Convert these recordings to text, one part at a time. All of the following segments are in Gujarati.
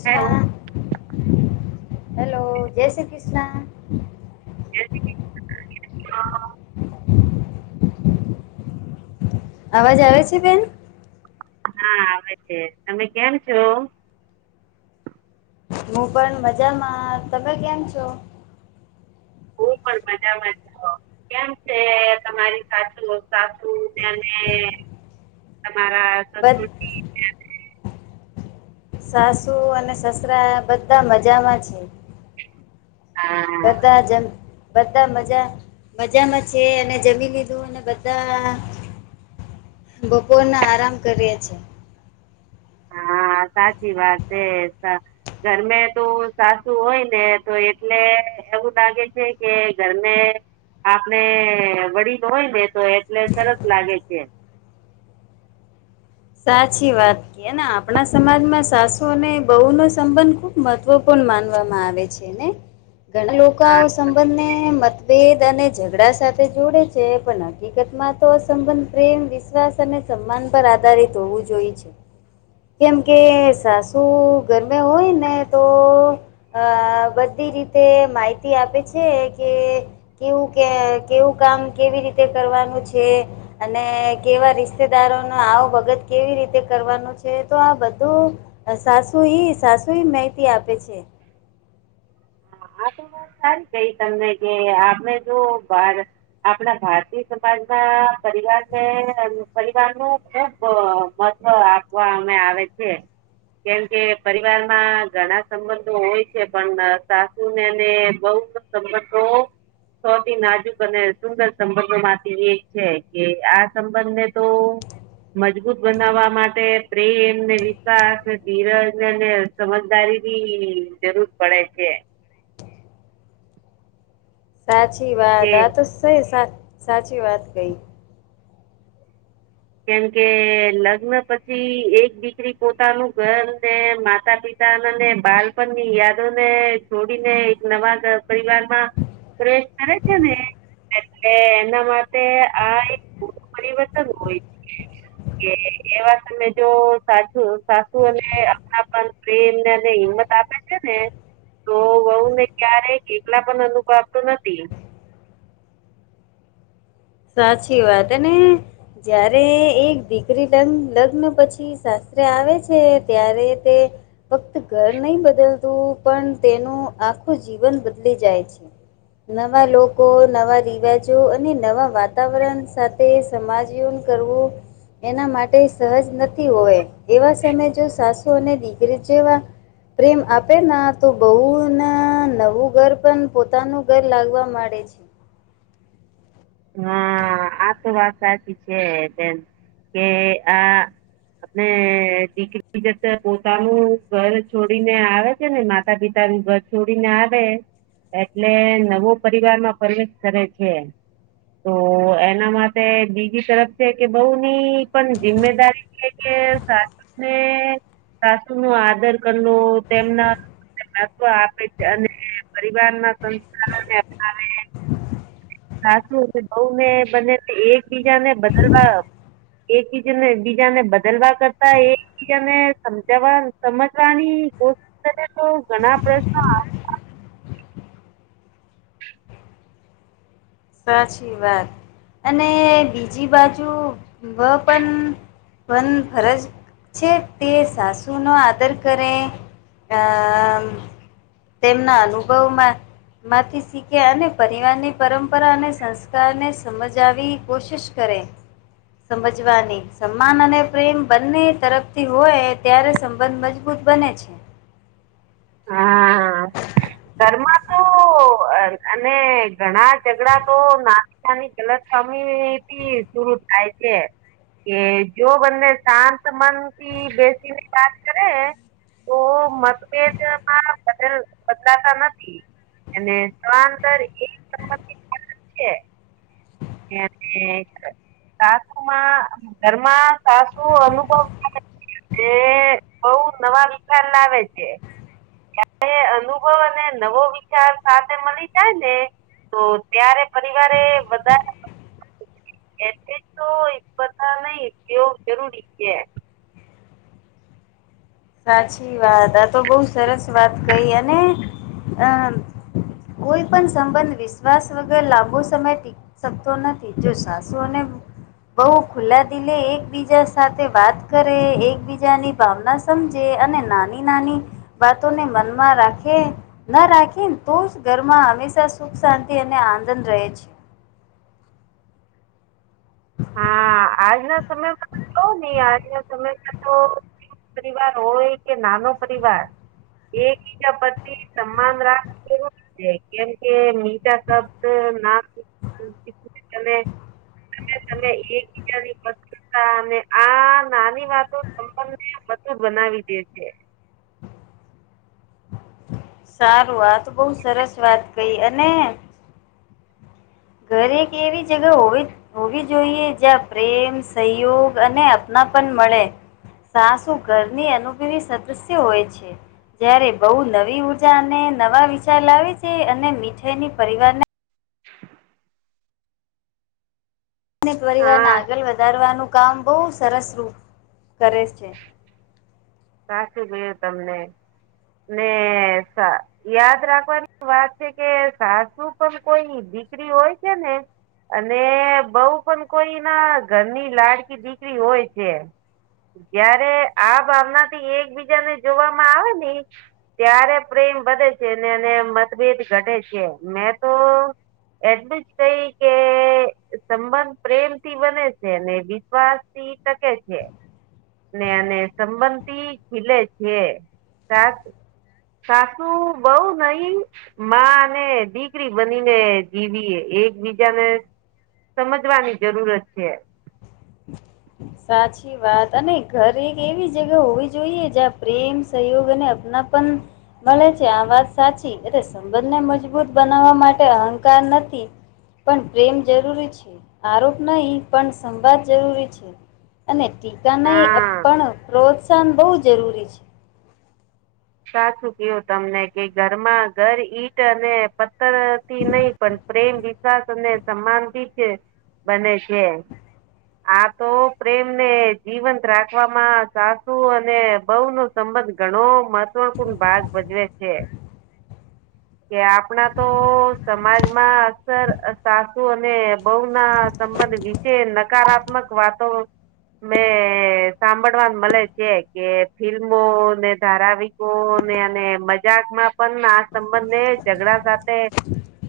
ષ્ હેલો હેલો જય શ્રી કૃષ્ણ [inaudible] અવાજ આવે છે બેન? હા આવે છે તમે કેમ છો? હું પણ મજામાં તમે કેમ છો? હું પણ મજામાં. કેમ છે? તમારી સાચું સાસું તેને. તમારા. બદ સાસુ અને સસરા બધા મજામાં છે. હા બધા જમ બધા મજા મજામાં છે. અને જમી લીધું અને બધા બપોરના આરામ કરીએ છે. હા સાચી વાત છે ઘરમે તો સાસુ હોય ને તો એટલે એવું લાગે છે કે ઘરમે આપણે વડીલ હોય ને તો એટલે સરસ લાગે છે સાચી વાત કેને આપણા સમાજમાં સાસુ અને બહુ નો સંબંધ ખુબ મહત્વપૂર્ણ માનવામાં આવે છે ને ઘણા લોકો હા સંબંધને મત વેદ અને ઝઘડા સાથે જોડે છે પણ હકીકત માં તો અસંબંધ પ્રેમ વિશ્વાસ અને સન્માન પર આધારિત હોવું જોઈએ છે કેમ કે સાસુ ગરમે હોય ને તો અ બધી રીતે માહિતી આપે છે કે કેવું કે કેવું કામ કેવી રીતે કરવાનું છે અને કેવા રિશ્તેદારો ન આવો ભગત કેવી રીતે કરવાનું છે તો આ બધું સાસુ સાસુ માહિતી આપે છે આ તો વાત સારી કઈ તમને કે આપણે જો બાર આપણા ભારતીય સમાજ ના પરિવારને પરિવાર નું ખુબ તો આપવા અમે આવે છે કેમ કે પરિવારમાં ઘણા સંબંધો હોય છે પણ ને બઉ સમ સૌથી નાજુક અને સુંદર સંબંધો માંથી એક છે કે આ સંબંધને તો. મજબૂત બનાવવા માટે પ્રેમ ને વિકાસ ધીરજને સમજદારીની જરૂર પડે છે સાચી વાત કે આ તો સઈ સા સાચી વાત કઈ કેમકે લગ્ન પછી એક દીકરી પોતાનું ઘર ને માતા પિતા. અને બાળપણ ની યાદો ને છોડીને એક નવા પરિવારમાં પ્રેશ કરે છે ને. એટલે એના માટે આ એક ખું પરિવર્તન હોય છે. કે એવા તય જો સાસ સાસુને આપણાપ પ્રેમને હિંમત આપે. ને તો વહુને ક્યારે કેટલા પણ અનુભવ આપતો નથી. સાચી વાત અને. જયારે એક દીકરી લગ્ન પછી શાસ્ત્ર આવે છે ત્યારે તે ફક્ત ઘર નહી બદલતું પણ તેનું આખું જીવન બદલી જાય છે. નવા લોકો નવા રિવાજો અને નવા વાતાવરણ સાથે સમાજ યુન કરવું. એના માટે સહજ નથી હોય એવા સમય જો સાસુ અને દીકરી જેવા. પ્રેમ આપે ના તો બહુને નવું ઘર પણ પોતાનું ઘર લાગવા માંડે છે. હા આ તો વાત સાચી છે તેમ કે આ. અને દીકરી જતે પોતાનું ઘર છોડીને આવે છે ને માતા પિતાનું ઘર છોડીને આવે એટલે નવો પરિવાર માં પ્રવેશ કરે છે. તો એના માટે બીજી તરફ છે કે બઉુની પણ જિમ્દારી કે સાસુને સાસુ નો આદર કરવ તેમના ત્ આપે છે અને પરિવાર ના સંસ્થને સાચું બઉ ને બને એકબીજા ને બદલવા એકબીજને બીજા ને બદલવા કરતા એ સમજવા સમજવાની કોશિશ કરે તો ઘણા પ્રશ્નો સાચી વાત. અને બીજી બાજુ વ પણ મન ફરજ છે તે સાસુનો આદર કરે. તેમના અનુભવમાં માંથી શીખ્યા અને પરિવારની પરમ પરપરા અને સંસ્કારને સમજાવી કોશિશ કરે. સમજવાની સમાન અને પ્રેમ બંને તરફથી હોય ત્યારે સંબંધ. મજબૂત બને છે. હા ઘરમાં તો. અને ઘણા ઝઘડા તો નાની નાની ગલત પામી. શરુ થાય છે. કે જો બને શાંત મન થી બેસીને વાત કરે. તો મતભેદ. બદલાતા નથી અને સાળ કરી. ને અને. સાસુમાં ઘરમાં સાસુ અનુભવ એ બઉ નવા વિકાર લાવે છે. એ અનુભવ અને નવો વિચાર સાથે મળી જાય ને. તો ત્યારે પરિવારે બધા. એ તો બધા નહી એવ જરૂરી છે. સાચી વાત આ તો બહુ સરસ વાત કઈ અને અ કોઈ પણ સંબંધ વિશ્વાસ વગર લાંબો સમય. શકતો નથી જો સાસુઓ ને. બઉુ ખુલ્લા દિલે એકબીજા સાથે વાત કરે એકબીજાની ભાવના સમજે અને નાની નાની વાતોને મનમાં રાખે. ના રાખીને તો જ ઘરમાં હંમેશા સુખ શાંતિ અને આનંદ રહે છે. હા આજના સમયમાં તો બી આજના સમયમાં તો. સંયુક્ત પરિવાર હોય કે નાનો પરિવાર. એકબીજા પતિ સમાન રાખવુ. એ કેમ કે મીઠા શબ્દ ના અને તમે એકબીજાની અને આ નાની વાતો સં એ બધું બનાવી દે છે. સારું આ તો બહ સરસ વાત કઈ અને ઘરે કે એવી જગ હોવી. હોવી જોઈએ જ્યાં પ્રેમ સહયોગ અને અપના પણ મળે. સાસુ ઘરની અનુભવી સદસ્ય હોય છે. જયારે બહુ નવી ઉર્જા અને નવા વિચાર લાવે છે અને મીઠાઈની પરિવારને [unintelligible] અને પરિવારને હા આગળ વધારવાનું કામ બહુ સરસ રૂપ કરે છે. સાચુ ગયેલી તમને ને યાદ રાખવાની વાત છે કે સાસુ પણ કોઈ દીકરી હોય છે ને. અને બઉ પણ કોઈ ના ઘરની લાડકી દીકરી હોય છે. જયારે આ ભાવનાથી એકબીજા ને જોવામાં આવે ને. ત્યારે પ્રેમ વધે છે ને અને મતભેદ ઘટે છે મેં તો. એટલું જ કઈ કે સંબંધ પ્રેમ થી બને છે વિશ્વાસથી. ઇ ટકે છે ને અને સંબંધ. ખીલે છે સાસ સાસુ બઉ નહી. મા અને દીકરી બનીને જીવીએ એકબીજાને. સમજવાની જરૂરત છે. સાચ. વાત અને ઘર એક એવી જગ્યા હોવી જોઈએ જ્યાં પ્રેમ સહયોગ અને અપનાપન મળે છે આ વાત સાચી એટલે સંબંધમા મજબૂત બનાવવા માટે અહંકાર નથી પણ પ્રેમ જરૂરી છે આરોપ નહીં પણ સંવાદ જરૂરી છે. અને ટીકા નઈ હા પણ પ્રોત્સાહન બહુ જરૂરી છે. સાચું કયું તમને કે ઘરમાં ઘર ઈટ અને પથ્થરથી નહીં પણ પ્રેમ વિશ્વાસ અને સન્માનથી જ બને છે. આ તો પ્રેમને જીવંત રાખવામાં સાસુ અને બઉ નું. સંબંધ ઘણો મહત્વપૂર્ણ ભાગ ભજવે છે. કે આપણા તો સમાજમાં અકસર સાસુ અને બહુ ના સંબંધ. વિશે નકારાત્મક વાતો. મે સાંભળવાં મળે છે કે ફિલ્મોને ધારાવિક કો ને અને મજાકમાં પણ આ સંબંધને ઝઘડા સાથે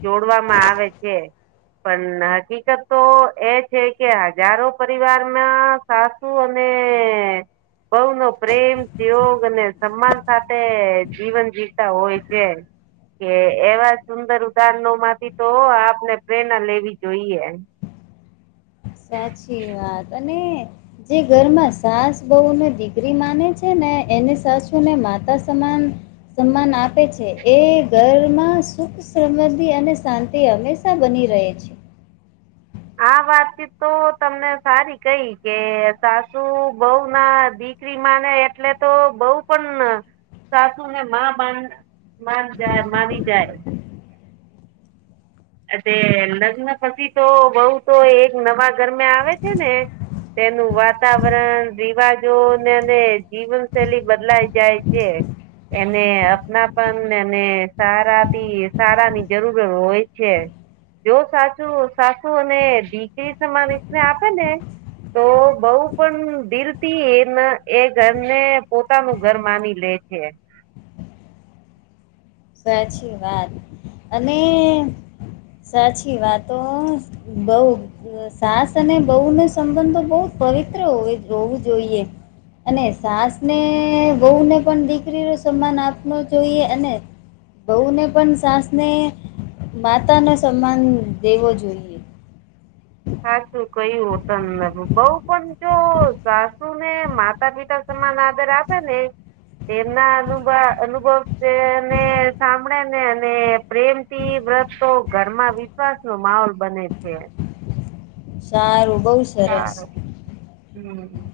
જોડવામાં આવે છે. પણ હકીકત તો એ છે કે હજારો પરિવારમાં સાસુ અને બ‌ઉ નો પ્રેમ યોગ અને સન્માન. સાથે જીવન જીવતા હોય છે. કે એવા સુંદર ઉદાહરણો માંથી તો આપને પ્રેરણા લેવી જોઈએ. સાચી વાત અને. જે ઘરમાં સાસ બહુને દીકરી માને છે ને એને સાસુને માતા સમાન. સન્માન આપે છે એ ઘરમાં સુખ. સુ સમ્ધિ અને શાંતિ હંમેશા બની રહે છે. આ વાતચીત તો તમને સારી કઈ કે સાસુ બઉ ના દીક. દિકરી માને એટલે તો બઉ પણ સાસુ ને માં માન. મારી જાય મારી જાય તે લગ્ન પછી તો બહું તો એક નવા ઘરમે આવે છે ને તેનું વાતાવરણ રિવાજો ને જીવનશૈલી બદલાય જાય છે. એને અપનાપન અને સારાથી સારા ની જરૂર હોય. છે જો સાસું સાસુને દીકરી સમાન આ રીત ના આપે ને. તો બઉ પણ દિલથી એના એ ઘર ને પો. પોતા નું ઘર માની લે છે. સાચી વાત અને. સાચી વાતો બઉ. સાસ અને બહુને સંબંધો બહુ જ પવિત્ર હો હોવું જોઈએ. અને સાસને બહુને પણ દીકરીનો સન્માન આપવુ જોઈએ અને બહું ને પણ સાસને માતા નો સન્માન દેવો જોઈએ. સાચું કયું હોતન બઉ પણ જો સાસુ ને માતા પિતા સમાન આદર આપે ને એના અનુ અનુભવને સાંભળે ને અને પ્રેમ થી વ્રત તો ઘરમાં વિશ્વાસ નો માહોલ બને છે. સારું બઉ સારું હમ્મ